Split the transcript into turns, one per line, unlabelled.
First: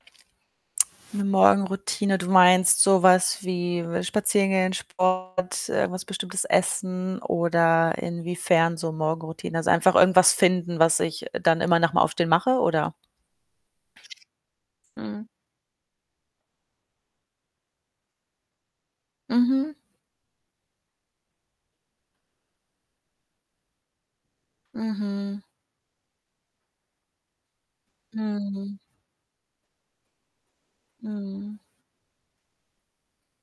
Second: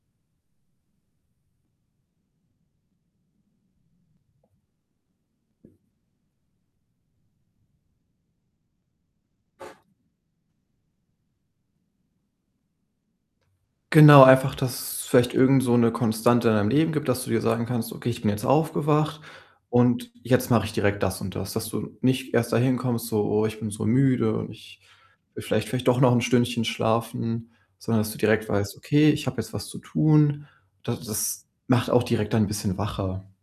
'Ne Morgenroutine. Du meinst so was wie spazieren gehen, Sport, irgendwas bestimmtes essen, oder inwiefern so Morgenroutine? Also, einfach irgendwas finden, was ich dann immer nach dem Aufstehen mache, oder?
Genau, einfach, dass
Mhm.
vielleicht irgend so 'ne Konstante in deinem Leben gibt, dass du dir sagen kannst: „Okay, ich bin jetzt aufgewacht
Mhm.
und jetzt mache ich direkt das und das.“ Dass du nicht erst dahin kommst, so: „Oh, ich bin so müde und ich
Mhm.
will vielleicht vielleicht doch noch 'n Stündchen schlafen“, sondern dass du direkt weißt:
Mhm.
„Okay, ich habe jetzt was zu tun.“ Da das
Mhm.
macht auch direkt dann 'n bisschen wacher.